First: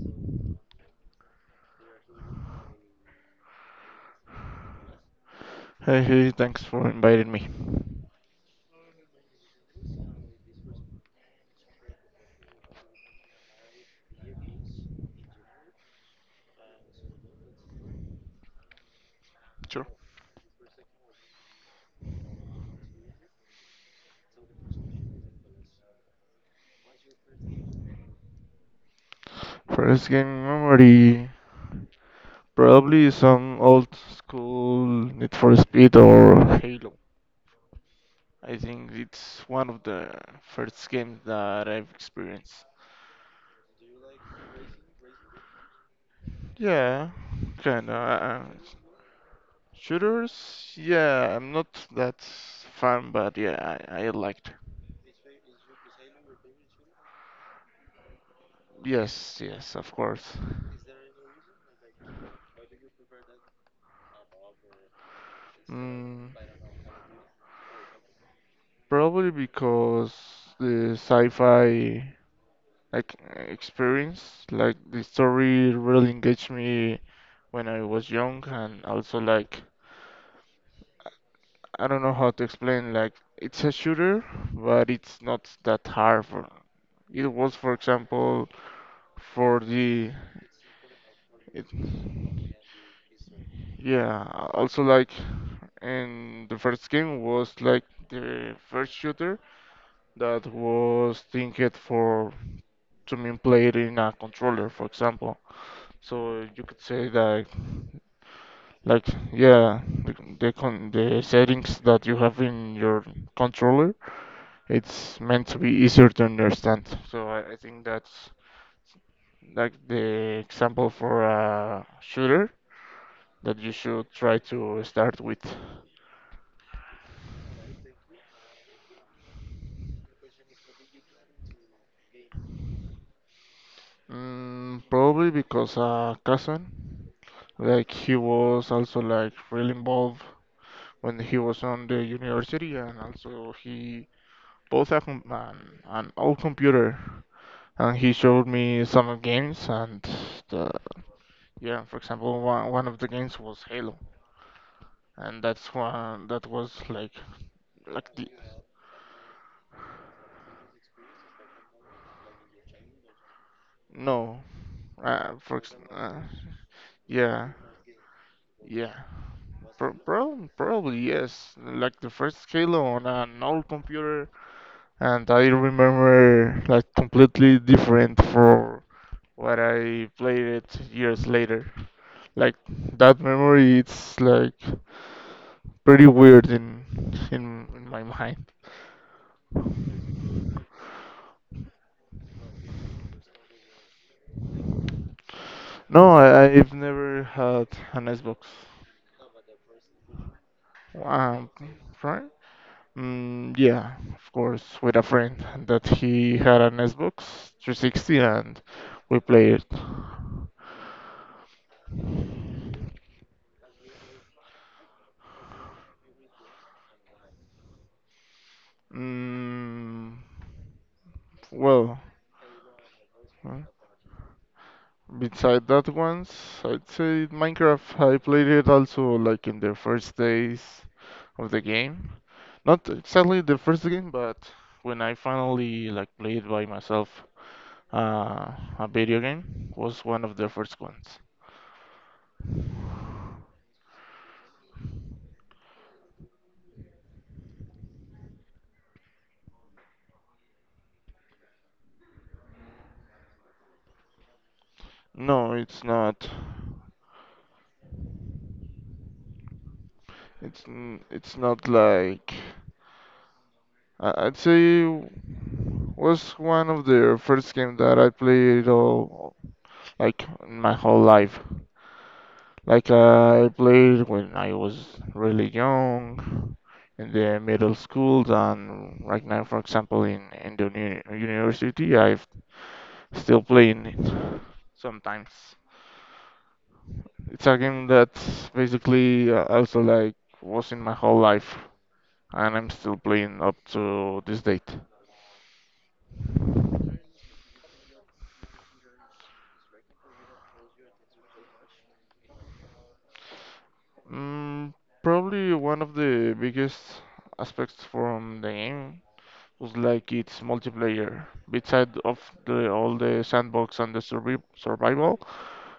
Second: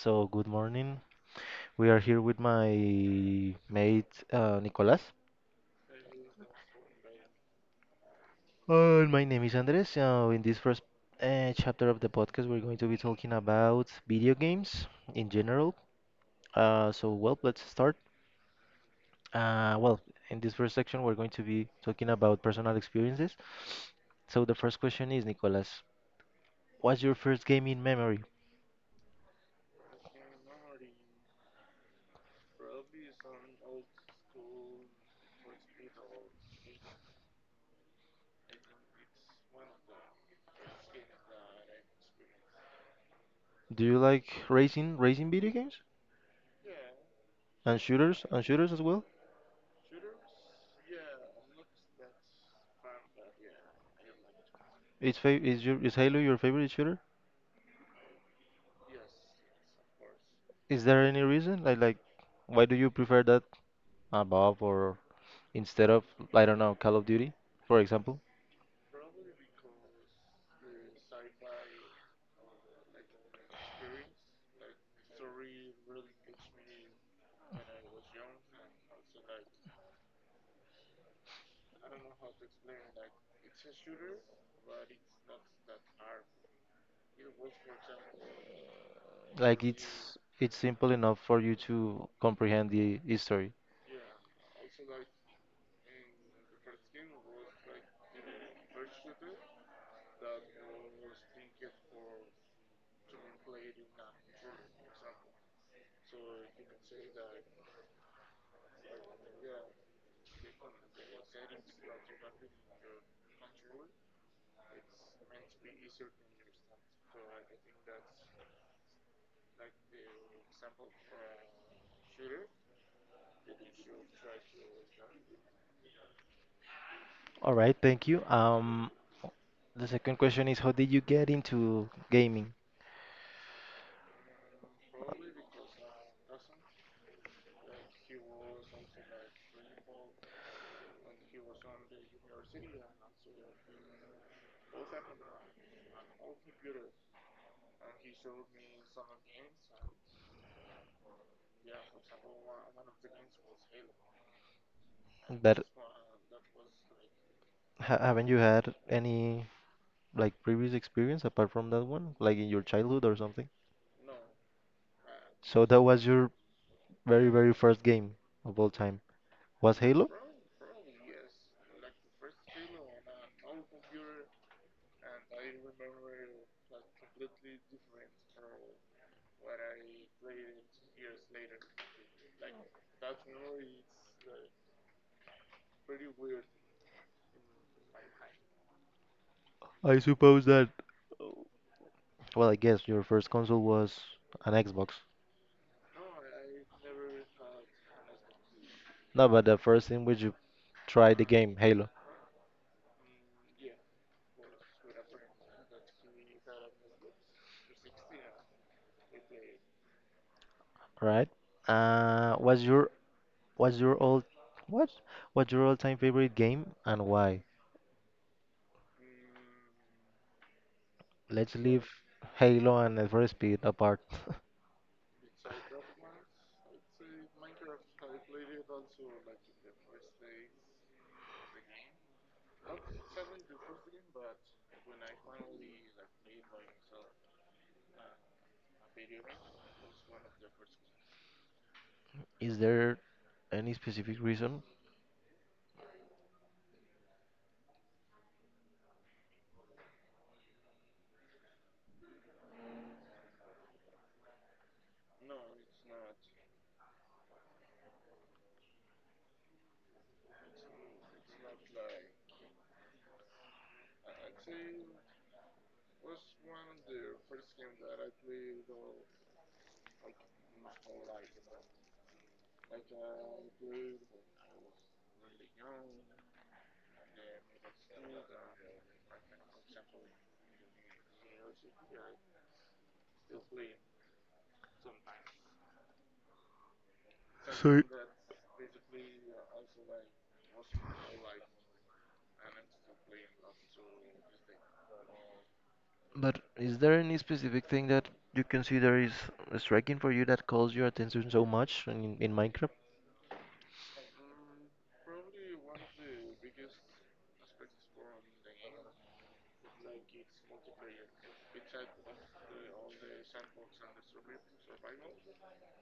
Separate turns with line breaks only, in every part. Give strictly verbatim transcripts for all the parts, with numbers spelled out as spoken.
so good morning. We are here with my mate uh, Nicolas.
Hey, hey, thanks for inviting me.
Uh, my name is Andres. So in this first uh, chapter of the podcast, we're going to be talking about video games in general. Uh, so well, let's start. Uh,
Sure.
well, in this first section, we're going to be talking about personal experiences. So the first question is, Nicolas, what's your first gaming memory?
First game memory, probably some old school Need for Speed or Halo. I think it's one of the first games that I've experienced.
Do you like racing, racing video games
Yeah,
and
kinda.
shooters and
Uh,
shooters as well?
shooters? Yeah, I'm not that fan, but yeah, I, I liked.
Is fa is your is Halo your favorite shooter?
Yes, yes, of course.
Is there any reason? Like, like, why do you prefer that above or instead of,
Mm.
I don't know, Call of Duty, for example?
Probably because the sci-fi like experience, like the story really engaged me when I was young, and also like I don't know how to explain. Like it's a shooter, but it's not that hard. For it was, for example, for
Like,
the
it's it's simple enough for you
it,
to comprehend the history.
yeah. Also like, and the first game was like the first shooter, that was thinked for to mean played in a controller, for example. So you could say that, like, yeah, the the, con the settings that you have in your controller, it's meant to be easier to understand. So I, I think that's like the example for a shooter that you should try to start with.
All right, thank you. Um, the second question is, how did you get into gaming?
Mm, probably because uh, cousin, like he was also like really involved when he was on the university, and also he both a com- an, an old computer, and he showed me some games, and the, yeah, for example, one, one of the games was Halo, and
That
that's one that was like
ha
like
haven't
the
you had any like previous experience apart from that one, like in your childhood or something?
no, uh, for
So
ex-
that was
uh,
your very, very
yeah.
first game of all
Yeah,
time. Was
Pro-
Halo?
prob- probably yes. Like the first Halo on an old computer, and I remember like completely different for what I played it years later. Like that memory, it's like pretty weird in in, in my mind.
I suppose that Well, I guess your first console was an Xbox.
No, I, I've never had an Xbox.
No, but the first in which you tried the
Um,
game, Halo,
Friend? Mm, yeah, of course, with a friend that he had an Xbox three sixty and we played it.
right? Uh, what's your what's your all what what's your all-time favorite game and why?
Mm,
Let's leave
well,
Halo and Need for Speed
huh?
apart.
Beside that ones, I'd say Minecraft. I played it also like in the first days of the game. Not exactly the first game, but when I finally like played by myself uh, a video game was one of the first ones.
Is there any specific reason?
No, it's not. It's n- it's not like I- I'd say was one of the first game that I played all like in my whole life. Like uh, I played when I was really young, in the middle schools, and right now, for example, in in the uni university, I'm still playing it sometimes. It's a
so
game that's basically uh, also like was in my whole life, and I'm still playing up to this date.
But is there any specific thing that you consider is striking for you that calls your attention so much in, in Minecraft?
Mm, probably one of the biggest aspects from the game just like it's multiplayer. Beside of the all the sandbox and the survi survival,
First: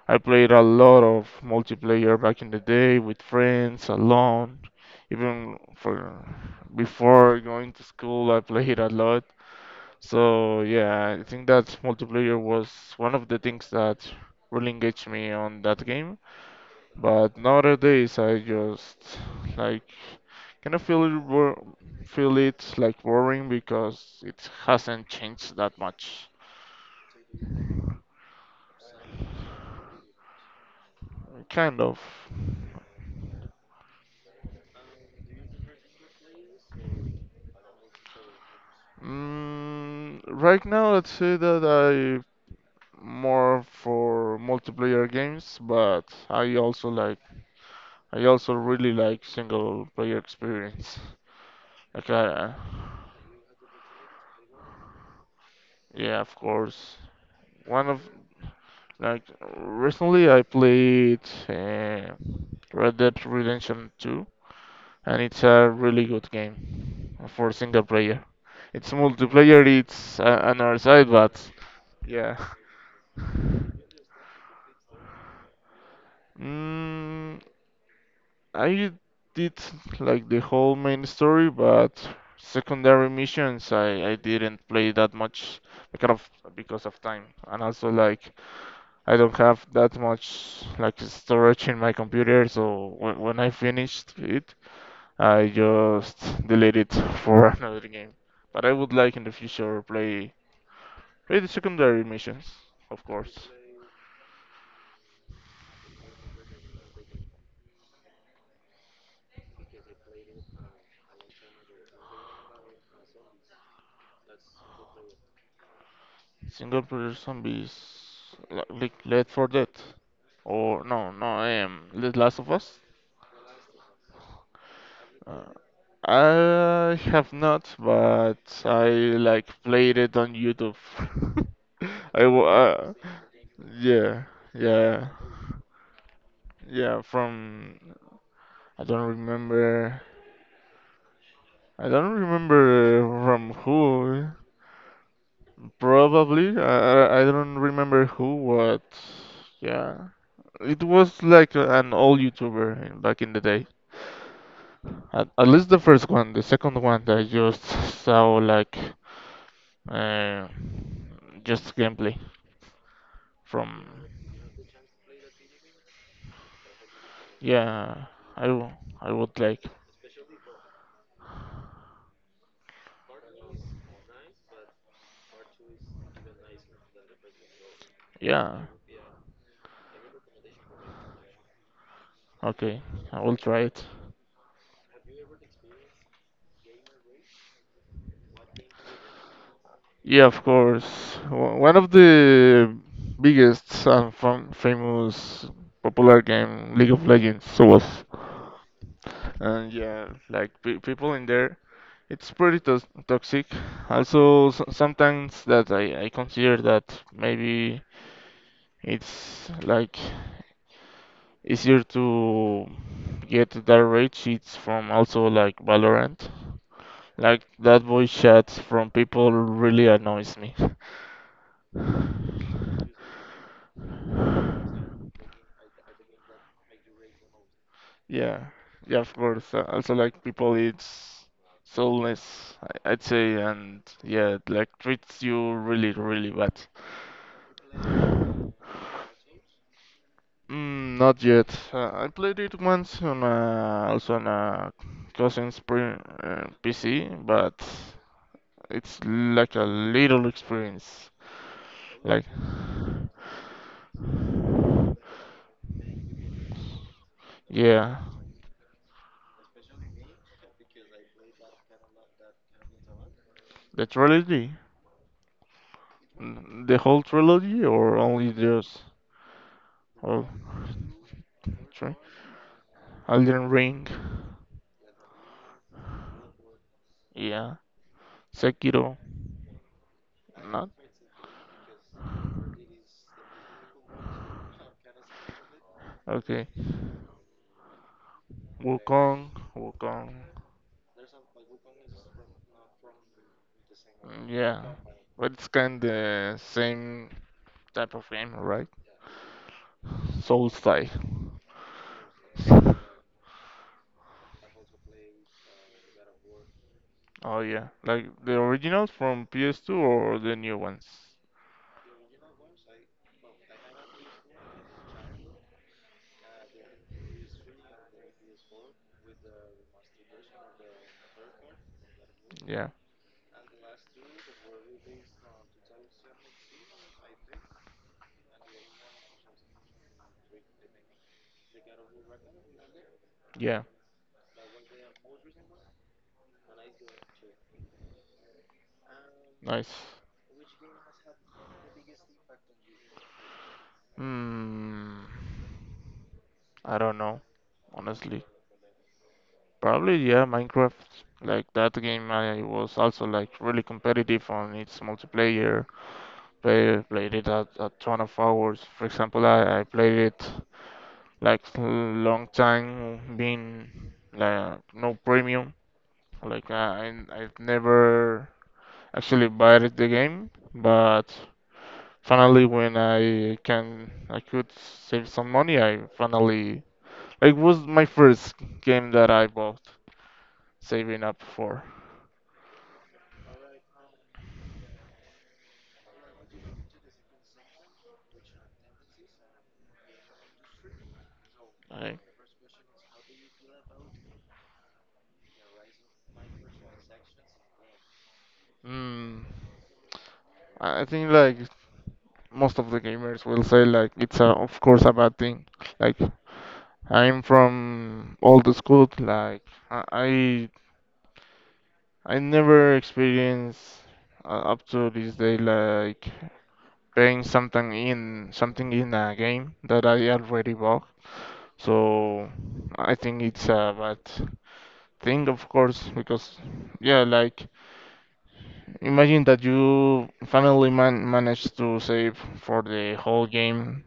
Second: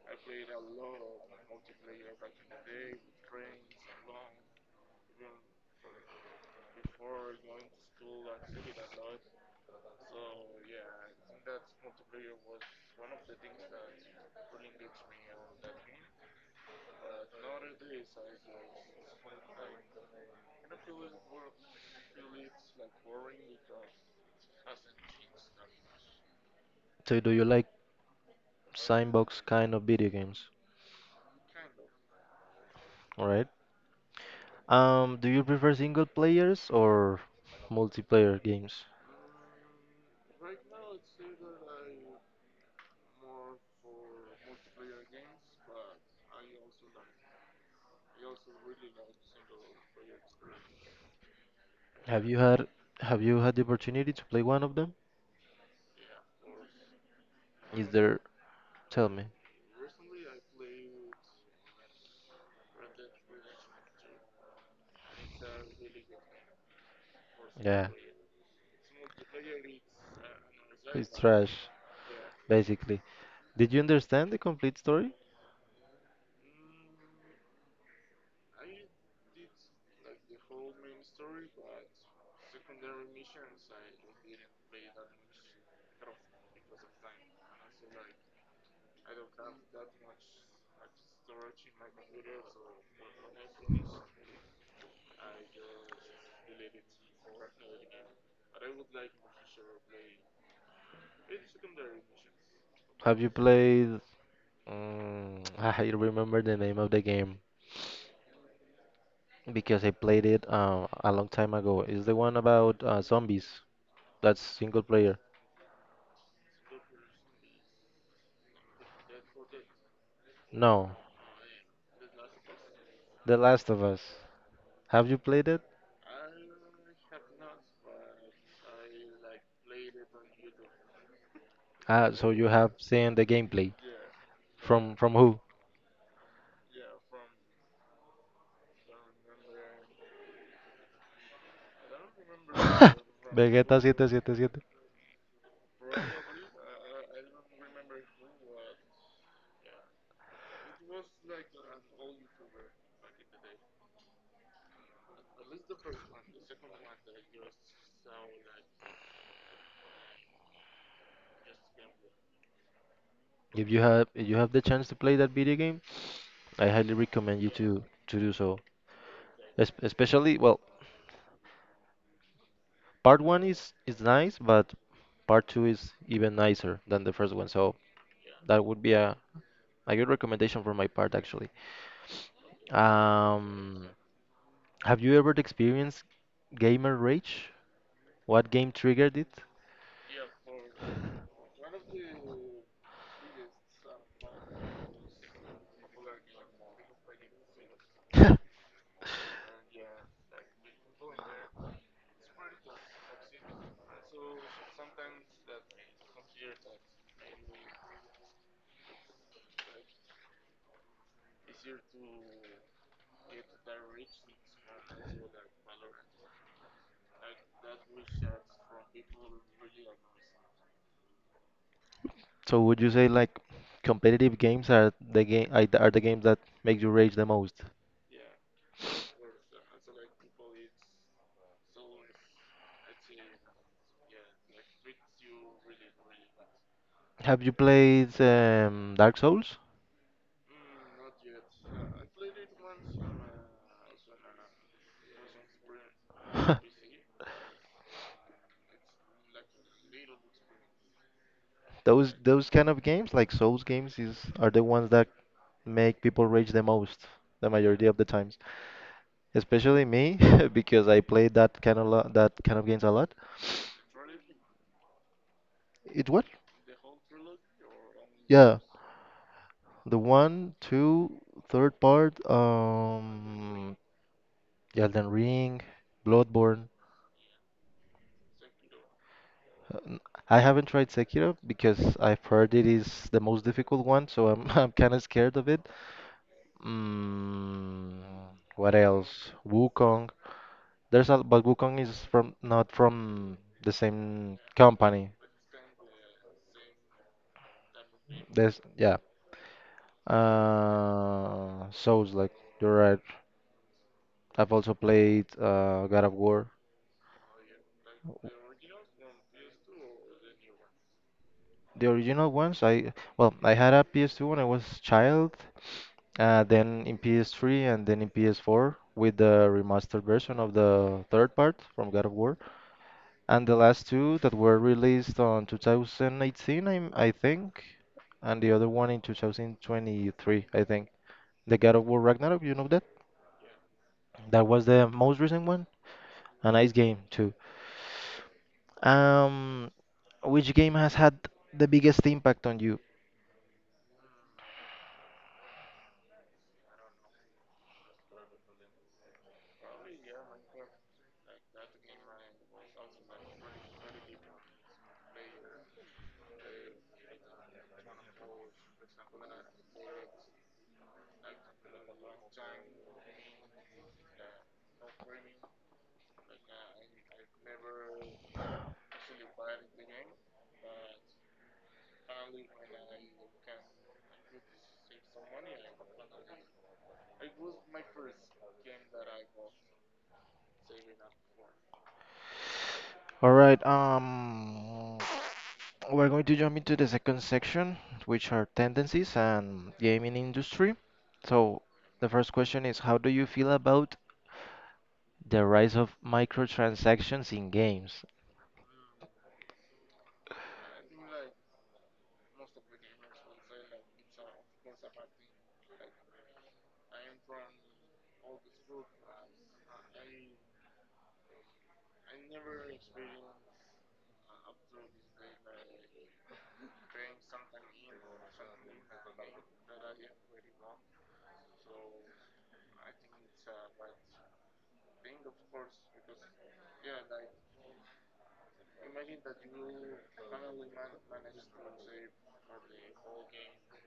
I played a lot of multiplayer back in the day with friends, alone. Even for before going to school, I played a lot. So yeah, I think that multiplayer was one of the things that really engaged me on that game. But nowadays I just like kind of feel it wo- feel it like worrying because it hasn't changed that much.
So do you like sandbox kind of video games?
Kind of.
All right. Um, do you prefer single players or multiplayer games?
Mm, right now, I'd say that I more for multiplayer games, but I also like I also really like single player experience. Like,
Have you
uh,
had have you had the opportunity to play one of them?
yeah, of course. One
Is
of
there, tell
like
me.
recently I played. Uh, Red Dead Redemption two, and it's a really good game for single
Yeah,
player. It's multiplayer, it's uh, another side,
it's
but
trash,
yeah.
basically. Did you understand the complete story?
Mm, I did like the whole main story, but secondary missions I, I didn't play that much because of because of time, and also like I don't have that much like storage in my computer, so when, when I finished it, I just delete it for another game. But I would like in the future play play the secondary missions, of
Have you
course.
played? Mm, I remember the name of the game. Because I played it uh, a long time ago. Is the one about uh, zombies? That's single player.
Single player zombies like, like Left for Dead or
No,
no no um The Last of Us.
The Last of Us. Have you played
Uh,
it?
I have not, but I like played it on YouTube.
Ah,
I
so you
wa-
have
uh,
seen the gameplay
yeah,
from
yeah,
from who?
yeah. from I don't remember, I don't remember from
Vegeta
who.
seven seven seven.
Probably. I, I I don't remember who, what. Yeah. It was like a- an old YouTuber in- back in the day. At, at least the first one. The second one that I just saw like uh, just gameplay
If you
from.
have if you have the chance to play that video game, I highly recommend you to
Yeah.
to do
I
so.
will. I would like.
Es especially, well, part one is is nice, but part two is even nicer than the first one. So
Yeah.
that would be a a good recommendation for my part, actually.
Okay. I will try it.
Um, have you ever experienced gamer rage? What game triggered it?
Yeah, of course. O- One of the biggest and fam famous popular game, League of Legends, was. And yeah, like pe people in there, it's pretty tos toxic. Also, s sometimes that I, I consider that maybe it's like easier to get that rate sheets from also like Valorant. Like that voice chats from people really annoys me.
So would you say like competitive games are the game are the games that make you rage the most?
Yeah, yeah, of course. Uh, Also, like people, it's soulless, I- I'd say, and yeah, it, like treats you really, really bad.
Have you played um, Dark Souls?
Mm, not yet. Uh, I played it once on a, also on a cousin's pre, uh, P C, but it's like a little experience.
Those
Like,
those kind of games like Souls games is are the ones that make people rage the most the majority of
yeah,
the time. Especially me because I played that kind of lo- that kind of games a lot.
the trilogy,
It what?
mm, the whole trilogy, or only
Yeah,
those,
the
or
one, two, third
three?
part,
Elden
um,
Ring,
Elden Ring, Bloodborne.
yeah, Sekiro,
I haven't
not
tried Sekiro because I've heard it is the most difficult one, so I'm I'm kind of scared of it.
okay.
Mm, what
Wukong,
else? Wukong.
Wukong,
There's a But Wukong is from not from the
mm,
same
yeah,
company.
but it's kind of the same type of game,
There's
right?
Yeah.
Souls like.
Uh, Souls, like you're right. I've also played uh, God of War,
Oh yeah, like the originals from P S two or the new ones?
the original ones. I well, I had a P S two when I was child, uh, then in P S three and then in P S four with the remastered version of the third part from God of War,
Yeah,
and the last two that were released on two thousand eighteen, I, I think, and the other one in two thousand twenty-three, I think. The God of War Ragnarok, you know that?
yeah,
That was the most recent one. A nice game too.
nice.
Um, which game has had the biggest impact on you?
Hmm, I don't know, honestly. Probably yeah, Minecraft. Like that game, I was also like really competitive on its multiplayer. Play, played it at a ton of hours. For example, I, I played it like long time being like no premium. Like I I I've never actually bought the game, but finally when I can I could save some money, I finally like was my first game that I bought saving up for.
All right, um, we're going to jump into the second section, which are tendencies and gaming industry. So,
Like,
the first question is, how do you feel about the rise of microtransactions in games?
mm, I think like most of the gamers will say like it's a, of course a bad thing. Like I'm from old school, like I I I never experienced uh, up to this day like playing something in something in a game that I already bought. So I think it's a bad thing, of course, because yeah, like imagine that you finally man manage to save for the whole game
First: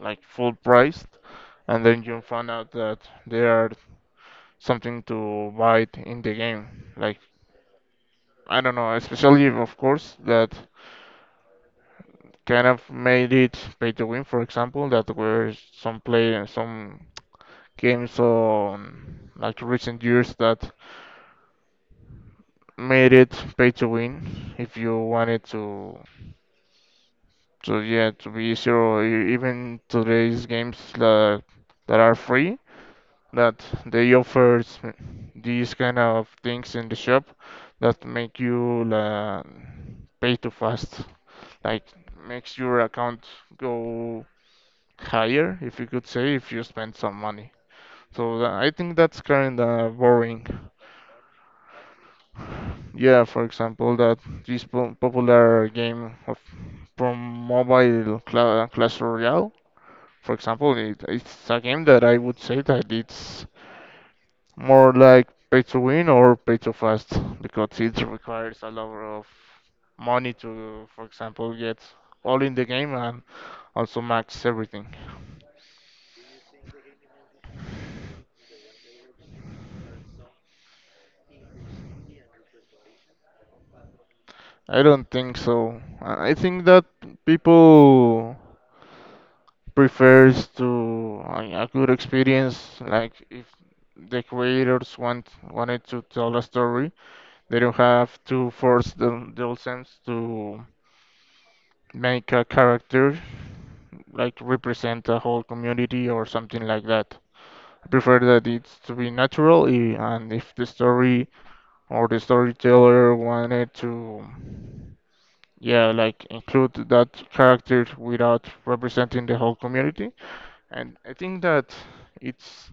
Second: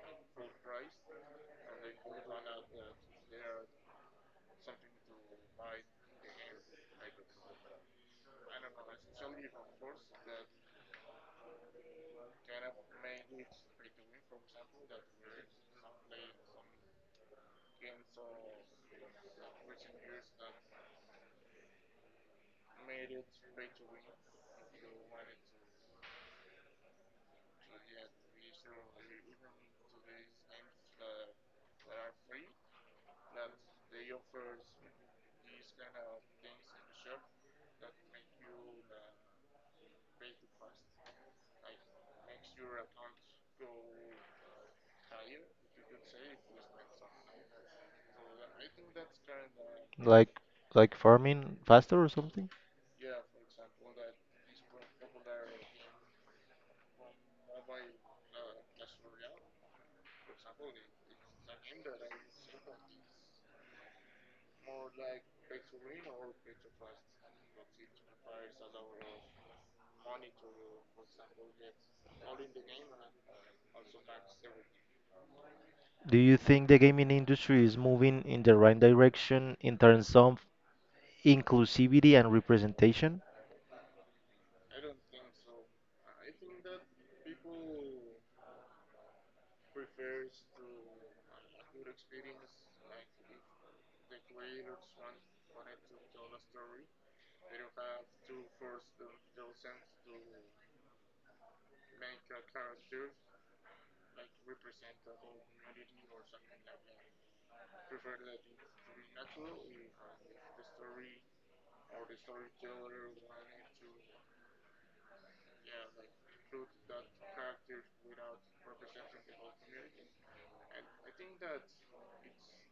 like full price, and then you find out that there are something to buy it in the game. Like I don't know, especially of course that kind of made it pay to win. For example, that where some play some games on like recent years that made it pay to win if you wanted to to yeah to be easier or e- even today's games that that are free that they offer s- these kind of things in the shop that make you uh, pay too fast like makes your account go higher if you could say if you spend some money so tha- I think that's kind of
Like,
boring.
like farming faster or something?
Yeah, for example, that this po- popular game of from mobile Cla Clash Royale, for example, it, it's a game that I would say that it's more like pay to win or pay to fast because it requires a lot of money to, for example, get all in the game and also max everything.
Do you think the gaming industry is moving in the right direction in terms of inclusivity and representation?
I don't think so. I I think that people prefers to a a good experience. Like if the creators want wanted to tell a story, they don't have to force the the audience to make a character like represent a whole community or something like that. I prefer that it's to be natural, i- and if the story or the storyteller wanted to, yeah, like include that character without representing the whole community, and I think that it's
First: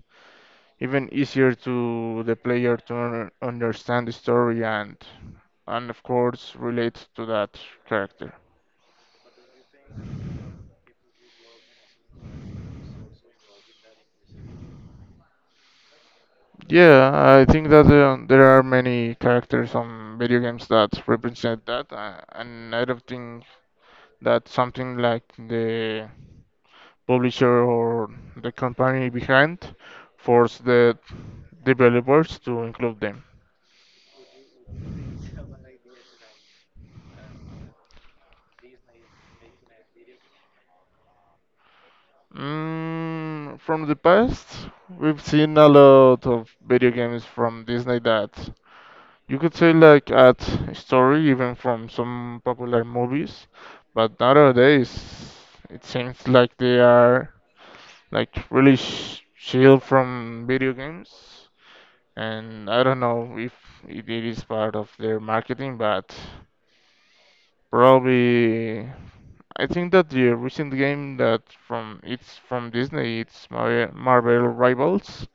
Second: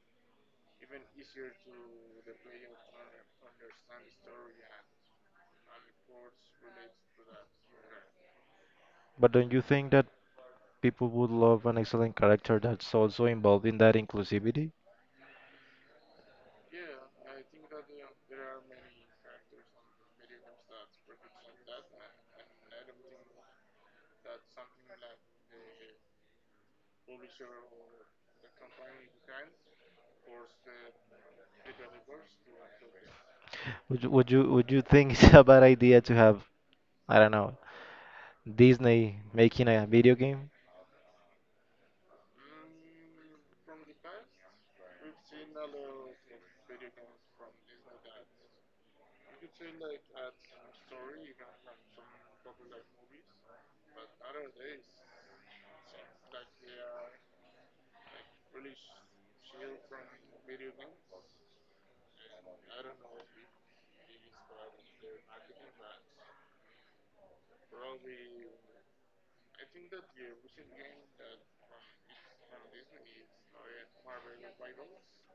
even easier to the player to un- understand the story and and of course relate to that character.
But don't you think that people would love an excellent character that's also involved in that inclusivity?
Yeah, I think that uh, there are many characters on video games that represent that, uh, and I don't think that something like the publisher or the company behind force the developers to include them.
Would you, would you would you think it's a bad idea to have, I don't know, Disney making a video game?
Mm, from the past, we've seen a lot of video games from Disney that you could say like at story even from some popular movies, but nowadays it seems like they are like really sh shield from video games, and I don't know if it is part of their marketing, but probably I think that the recent game that from it's from Disney, it's Mar Marvel Rivals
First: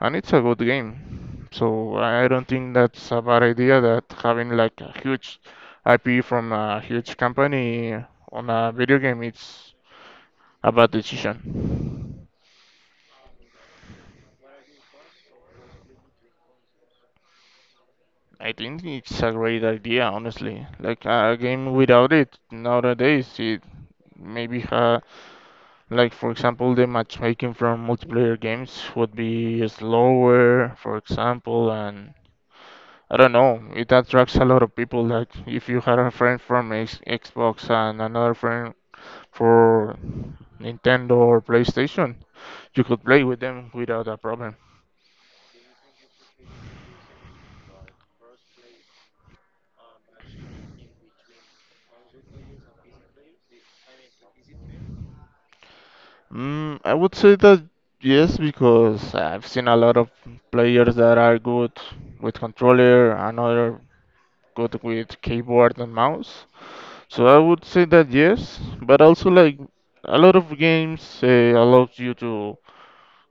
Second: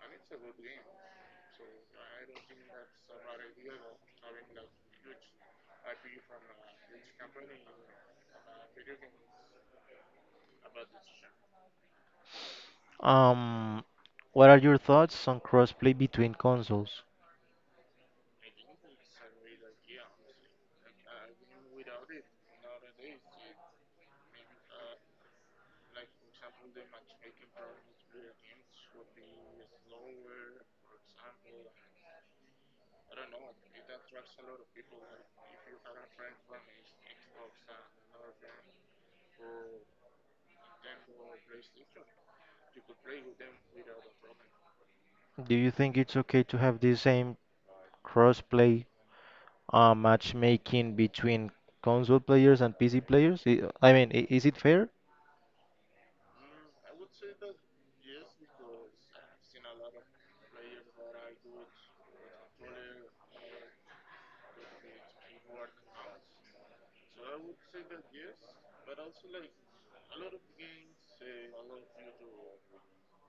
and it's a good game. So I I don't think that's a bad idea that having like a huge I P from a huge company on a video game it's a bad decision.
Um, what are your thoughts on crossplay between consoles?
I think it's a great idea, honestly. Like a game without it nowadays, it maybe ha like for example the matchmaking from multiplayer games would be slower, for example, and I don't know. It attracts a lot of people. Like if you had a friend from X- Xbox and another friend for Nintendo or PlayStation, you could play with them without a problem.
Do you think it's okay to have the same crossplay uh, matchmaking between console players and P C players? I I mean, i- is it fair?
Mm, I would say that yes, because I've seen a lot of players that are good with controller, another good with keyboard and mouse. So I would say that yes, but also like a lot of games uh, allows you to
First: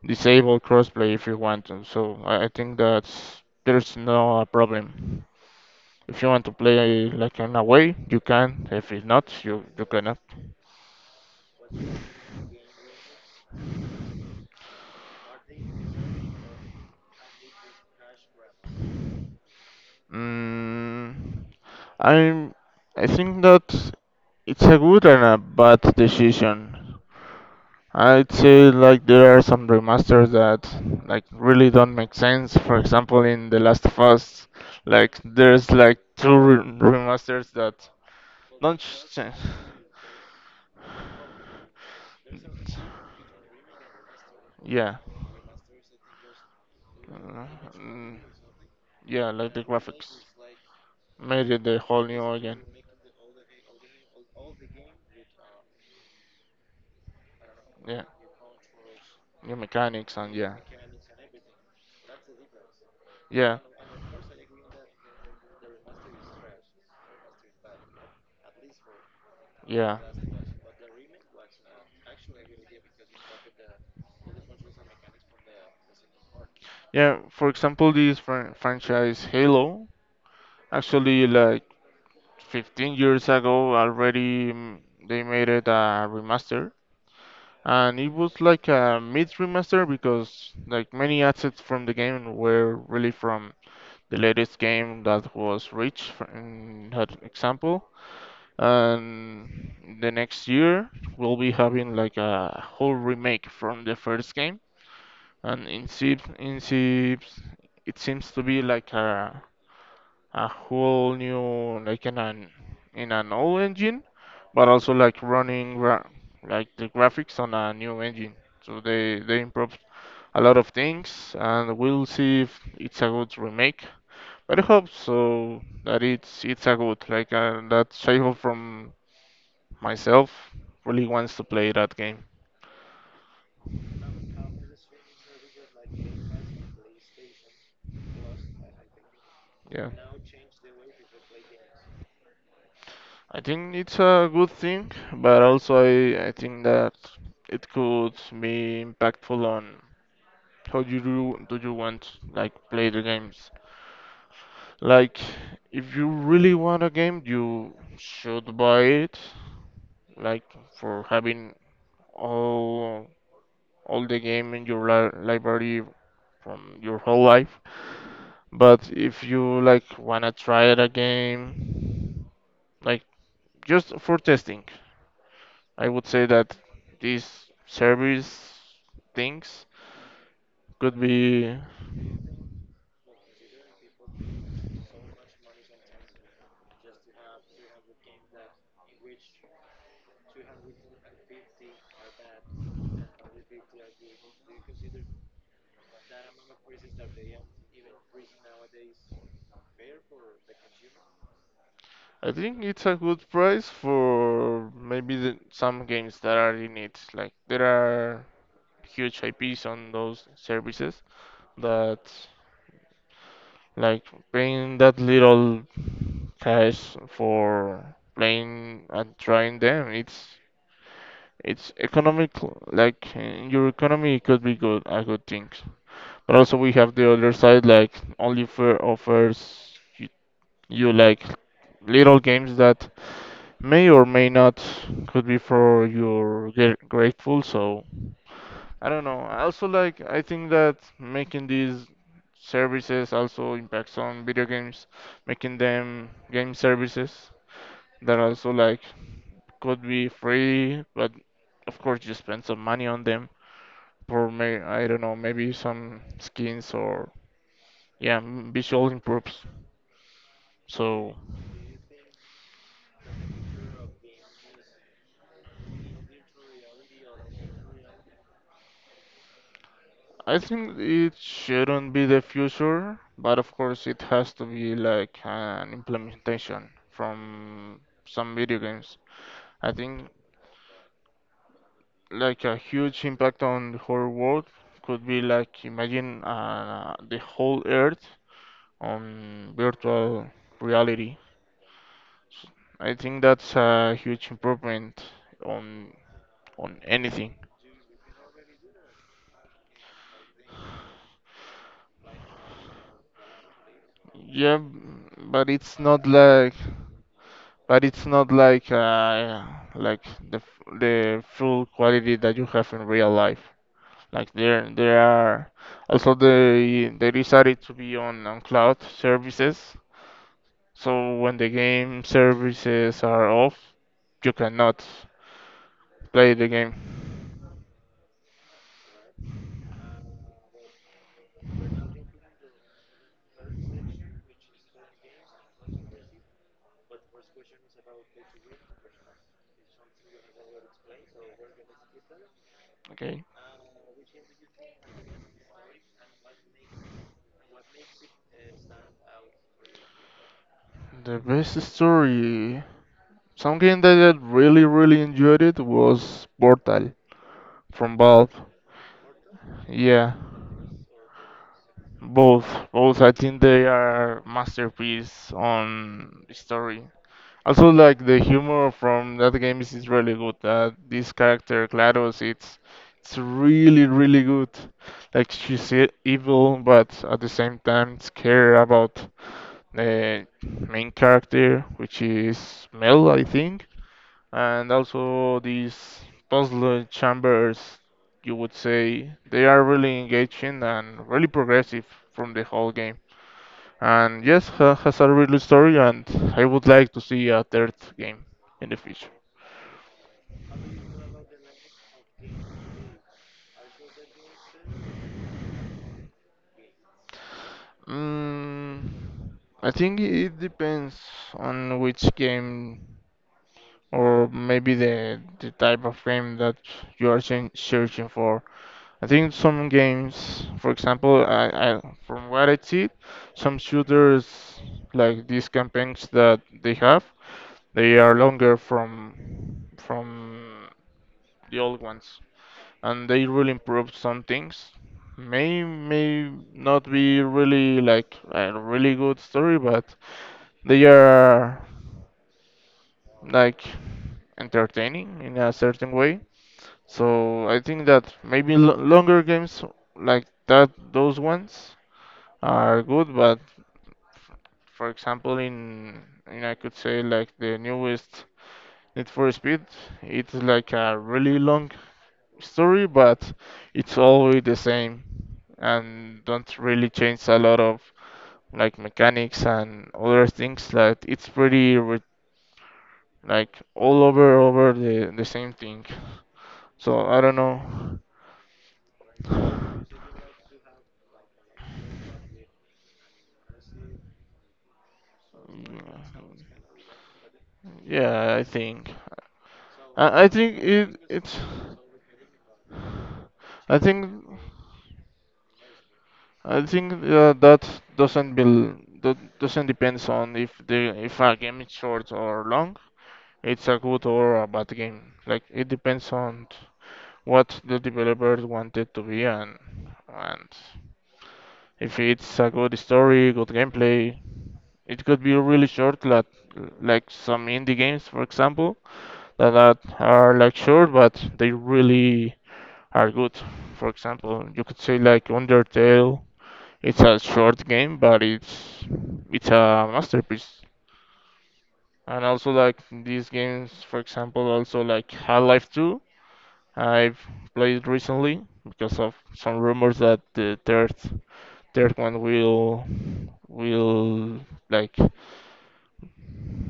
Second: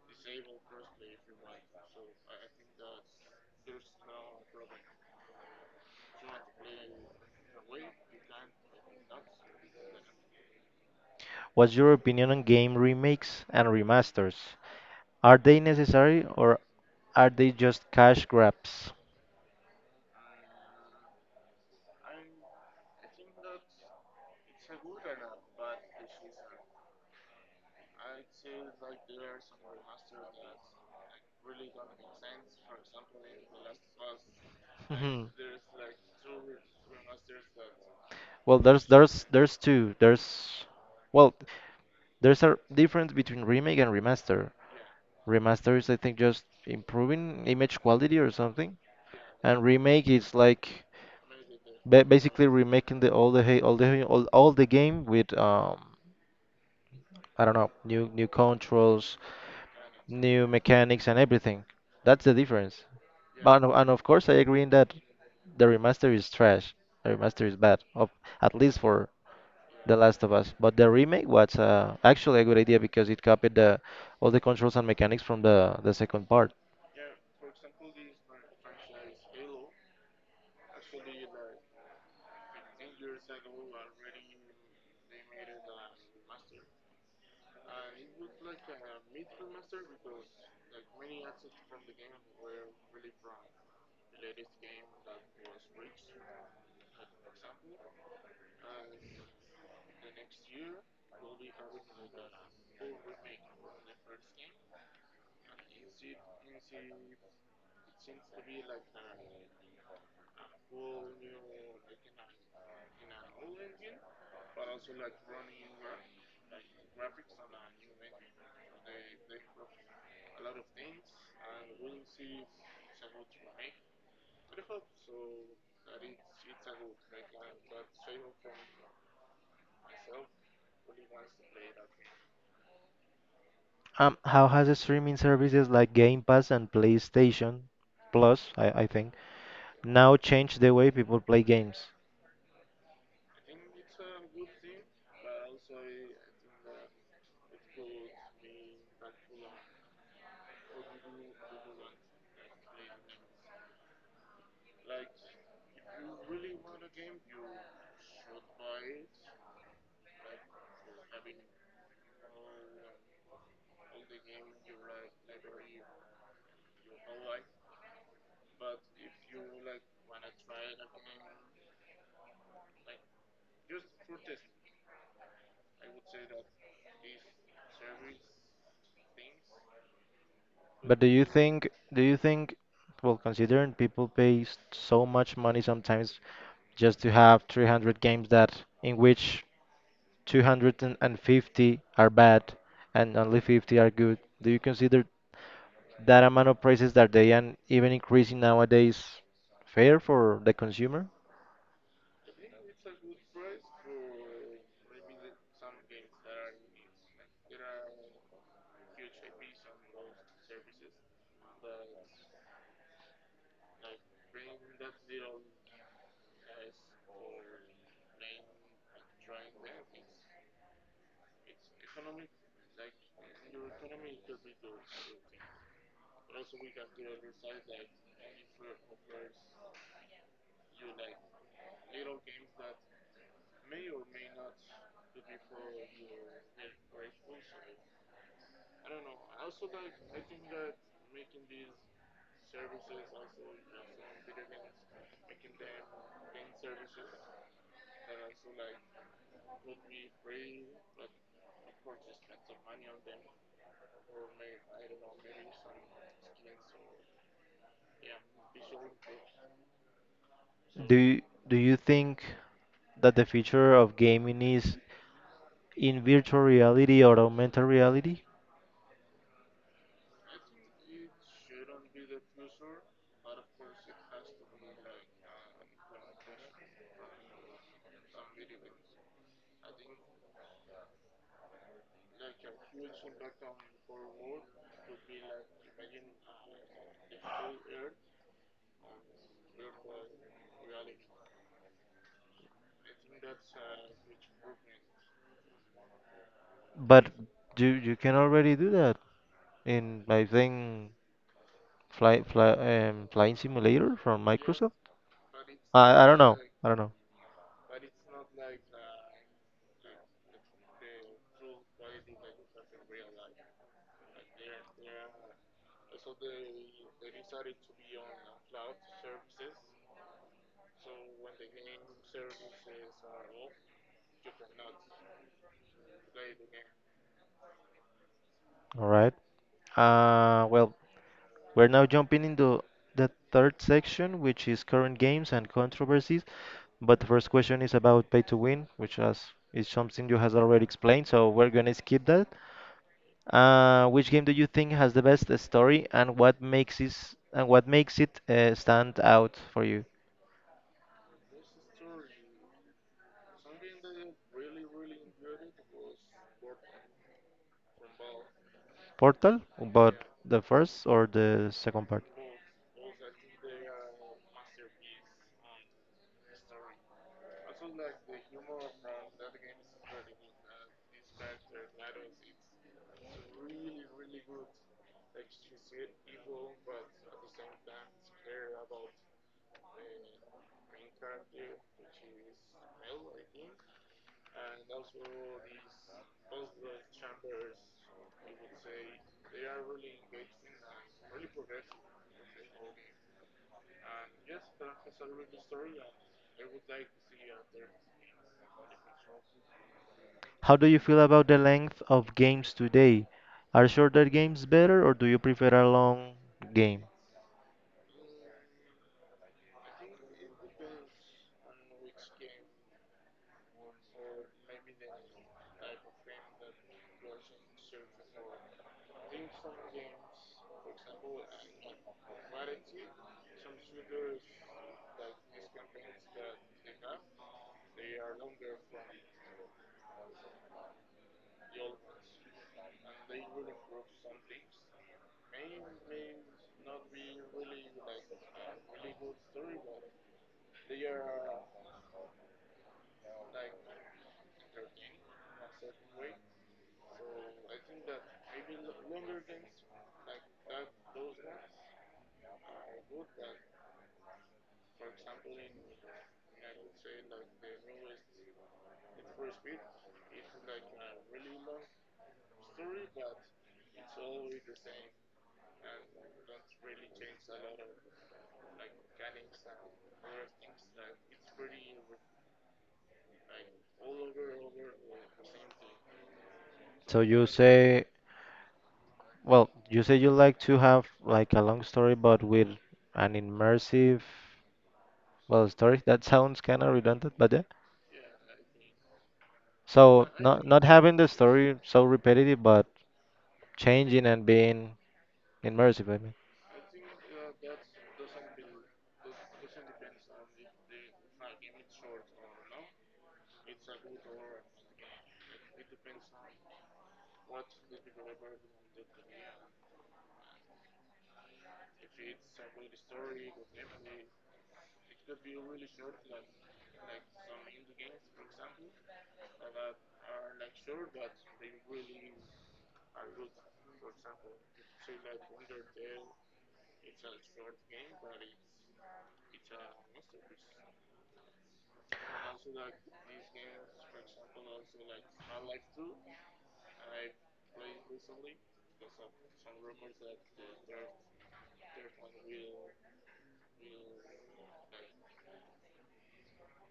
disable crossplay if you want to. So I, I think that's there's no uh, problem. If you want to play like in a way, you can. If it's not, you you cannot.
What's your opinion on game remakes and remasters? Are they necessary or are they just cash grabs?
Mm, I'm I think that it's a good and a bad decision. I'd say like there are some remasters that like really don't make sense. For example, in The Last of Us, like there's like two re- remasters that
Well,
don't
there's there's
change.
there's two. There's well, there's a difference between remake and remaster.
Yeah.
Remaster is, I think, just improving
Uh,
image quality
mm,
or something,
yeah, like
and
the
remake
graphics.
is like
Made it the
ba-
whole new
basically
again.
remaking the all the he- all the he- all, all the game with um I don't know,
Yeah,
new new controls,
new mechanics and
new
yeah.
mechanics, and everything. That's the difference.
Yeah,
But and of course, I agree in that the remaster is trash. The remaster is bad, of, at least for The
yeah.
Last of Us. But the remake was uh, actually a good idea because it copied the, all the controls and mechanics from the, the second part.
Yeah, for example, this fran franchise Halo, actually, like fifteen years ago already, mm, they made it a remaster. And it was like a mid remaster because like many assets from the game were really from the latest game that was rich for in that example, and the next year we'll be having like a whole remake from the first game, and in seems in seems it seems to be like a a whole new like in an in an old engine, but also like running gra like the graphics on a new engine. So they they improved a lot of things, and we'll see if it's a good remake. But I hope so that it's it's a good like uh, that Shaiho from myself really wants to play that game.
Um, how has the streaming services like Game Pass and PlayStation Plus, I, I think,
Yeah.
now changed the way people play games?
I think it's a good thing, but also I, I think that it could be impactful on how you do, do you want like play the games. Like if you really want a game, you should buy it. Like for having all all the game in your li library from your whole life. But if you like wanna try it a game like just for testing. I would say that these service things
But
could
do you
be.
think, do you think, well, considering people pay s- so much money sometimes just to have three hundred games that in which two hundred fifty are bad and only fifty are good, do you consider that amount of prices that they are even increasing nowadays fair for the consumer?
I think it's a good price for maybe the, some games that are in it. Like there are huge I Ps on those services that like paying that little cash for playing and trying them. It's it's economic like in your economy it could be good a good thing. But also we have the other side like only fair offers you like little games that may or may not could be for your gr- grateful. So I don't know. I also like I think that making these services also impacts on video games, making them game services that also like could be free but of course you spend some money on them for may I don't know maybe some skins or yeah m- visual improves.
Do
So
you, do you think that the future of gaming is in virtual reality or augmented reality?
I think it shouldn't be the future, but of course it has to be like an implementation from some video games. I think like a huge impact on the whole world could be like imagine uh, the whole Earth on virtual reality. I think that's a huge improvement on on
But
anything.
you you can already do that. In I think fly, fly um, flying simulator from
Yeah,
Microsoft.
but it's
I I
not
don't know.
like
I don't know.
but it's not like uh, like the f- the full quality that you have in real life. Like there there are also they they decided to be on, on cloud services. So when the game services are off, you cannot play the game.
All right. Uh, well, we're now jumping into the third section, which is current games and controversies. But the first question is about pay to win, which has, is something you has already explained, so we're gonna skip that.
Okay.
Uh, which game do you think has the best story, and what makes it and what makes it uh, stand out for you?
The best story, some game that I really really enjoyed it was Portal from Valve.
Portal, but
Yeah.
the first or the second part?
Both, both. I think they are masterpiece on story. Also, like the humor from that game is, is really good. Uh, this character GLaDOS, it's it's really really good. Like she's e- evil, but at the same time, it's care about the main character, which is Mel, I think, and also these puzzle chambers. You would say they are really engaging and really progressive from the whole game. And yes, ha- has a really good story, and I would like to see a third game in the future.
How do you feel about the length of games today? Are shorter games better or do you prefer a long game?
Mm, I think it depends on which game or maybe the the type of game that you are search- searching for. I think some games, for example, I, I from what I see, some shooters like these campaigns that they have, they are longer from from the old ones. And they really improved some things. May may not be really like a really good story, but they are like entertaining in a certain way. So I think that maybe lo longer games like that, those ones are good, but for example, in, in I could say like the newest Need for Speed, it's like a really long story, but it's always the same and don't really change a lot of like mechanics and other things. That it's pretty re- like all over over the the same thing.
So
So I
you
don't
say,
know.
well, you say you like to have like a long story but with an immersive, well,
Mm,
story. That sounds kind of redundant, but yeah.
yeah, I think.
So
I, I
not
think
not having
it
the
it's.
story so repetitive but
I
changing
think
and being immersive, I mean.
I think uh, that doesn't bel that doesn't depends on if the if a game is short or long. It's a good or a bad game. Like it depends on what the developers wanted to be, and and if it's a good story, good gameplay. It could be really short, like like some indie games, for example, that are are, like short but they really are good. For example, you could say like Undertale. It's a short game, but it's it's a masterpiece. And also like these games, for example, also like Half-Life two. I've played recently because of some rumors that the third third one will will like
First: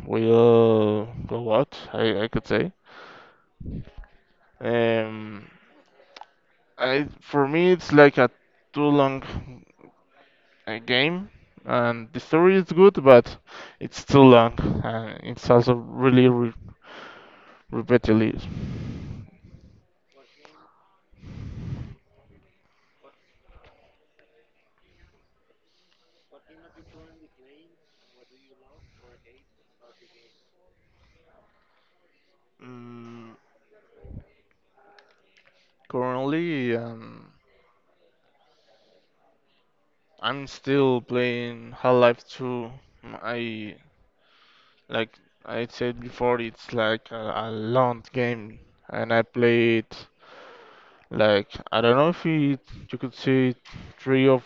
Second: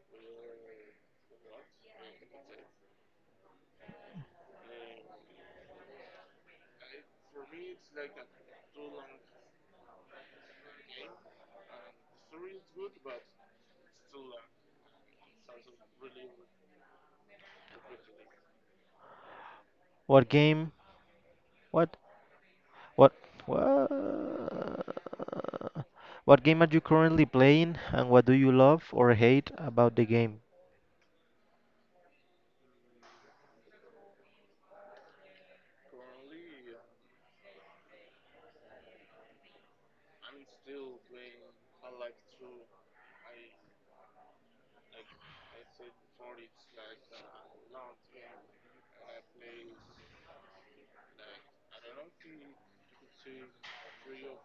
will go out. I, I could say. Um, I for me it's like a too long uh, game, and the story is good, but it's too long, and it's also really re repetitive.
What game What? What? What? What game are you currently playing, and what do you love or hate about the game?
Mm, currently, um, I'm still playing Half-Life two. I like I said before, it's like a, a long game, and I play it like I don't know if it, you could see three of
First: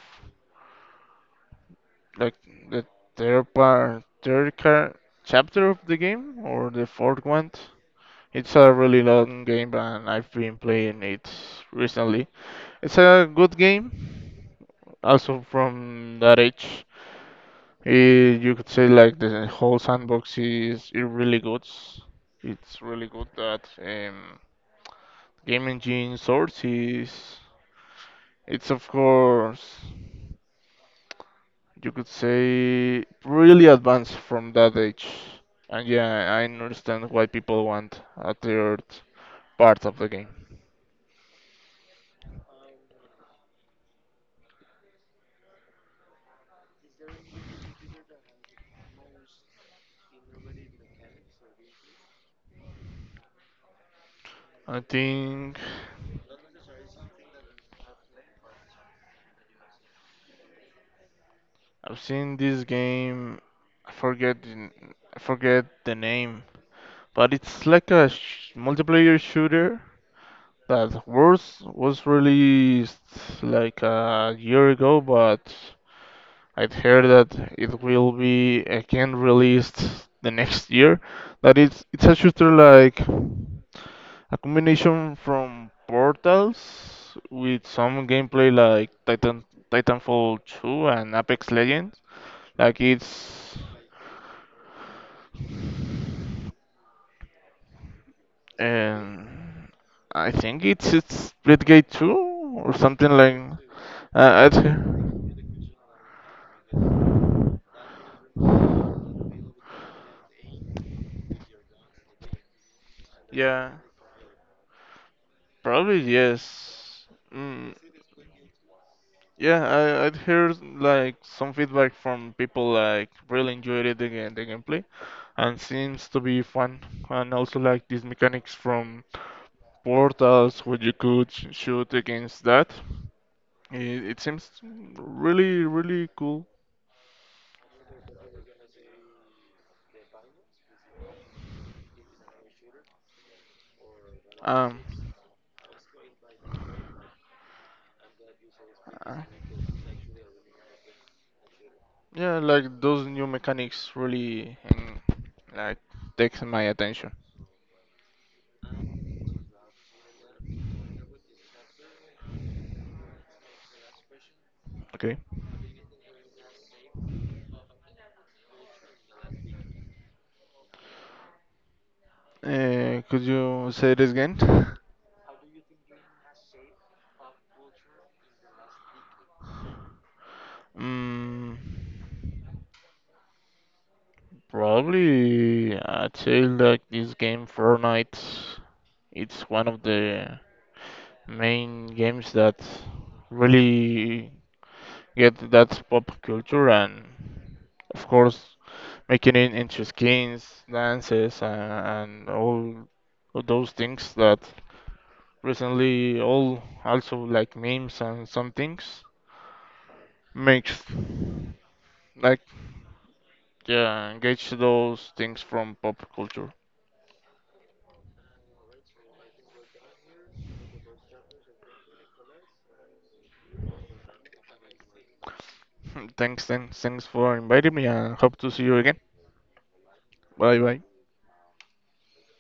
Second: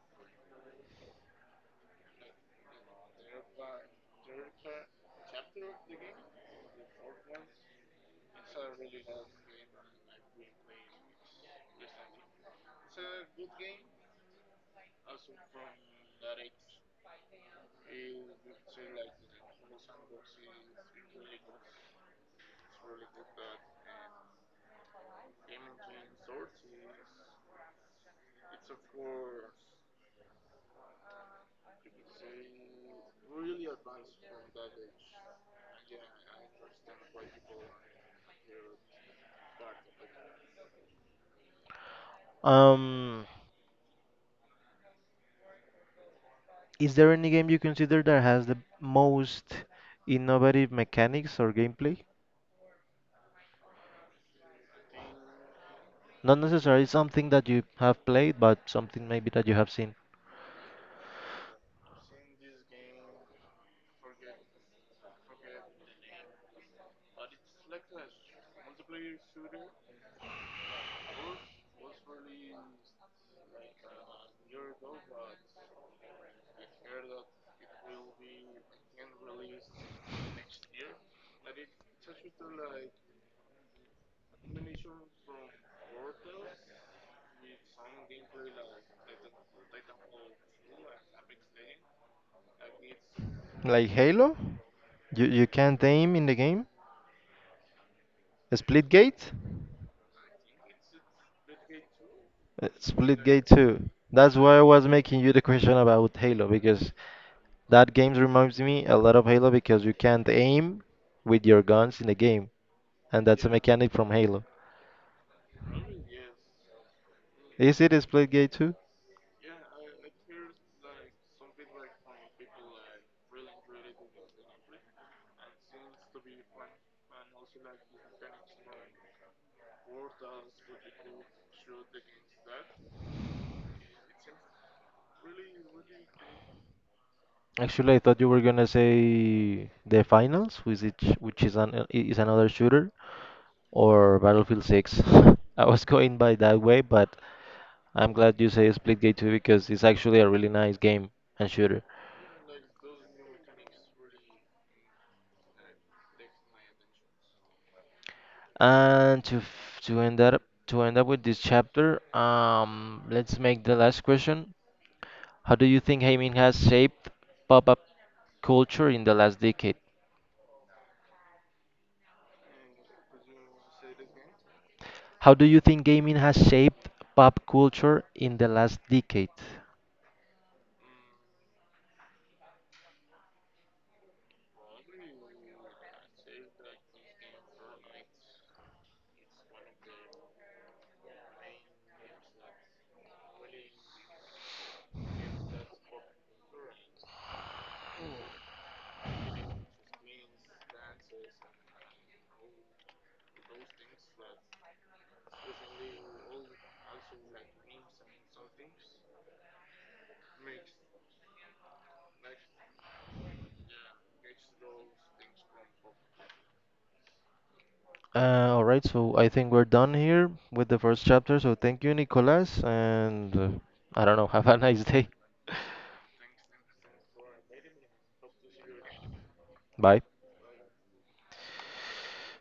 like the third part, third car, chapter of the game or the fourth one. It's a really long game, and I've been playing it recently. It's a good game, also from that age. Eh, you could say like the whole sandbox is is really good. It's really good that um, game engine sources. It's of course you could say really advanced from that age. And yeah, I understand why people want a third part of the game.
Um, is there any game you consider that has the most innovative mechanics or gameplay?
I think
Not necessarily something that you have played, but something maybe that you have seen.
I've seen this game. I forget the n- I forget the name, but it's like a sh multiplayer shooter that was was released like a year ago, but I'd heard that it will be again released the next year. That it's it's a shooter like a combination from Portals with some gameplay like Titan Titanfall two and Apex Legends. Like it's
Like Halo? You you can't aim in the game? Splitgate?
um I think it's it's Splitgate two
Uh,
or something
Splitgate
like
two. That's
uh,
why I was making you the question
I'd,
about Halo because That game reminds me a lot of Halo because you can't aim with your guns in the game, and that's a
yeah,
mechanic from Halo.
probably yes. Mm,
Is it a split gate too?
yeah, I, I'd heard like some feedback from people like really enjoyed it the game, the gameplay and seems to be fun and also like these mechanics from portals what you could sh- shoot against that. It, it seems really really cool.
Actually, I thought you were gonna say the finals, which is, which is an is another shooter, or Battlefield
Um,
six. I was going by that way, but I'm glad you say
uh,
Splitgate two because it's actually a really nice game and shooter.
yeah, like those new mechanics really mm, like takes my attention.
And to f- to end up to end up with this chapter, um, let's make the last question.
Okay,
How do you think gaming has shaped pop-up culture in the last decade?
uh, could you say this again?
How do you think gaming has shaped pop culture in the last decade?
Mm, probably I'd say like this game Fortnite. It's one of the main games that really get that pop culture and of course making it into skins, dances, and, and all of those things that recently all also like memes and some things makes like yeah engage those things from pop culture.
Uh, all right, so I think we're done here with the first chapter. So thank you, Nicolas, and uh, I don't know, have a nice day.
Thanks, thanks, thanks for inviting me and hope to see you again.
Bye.
Bye bye.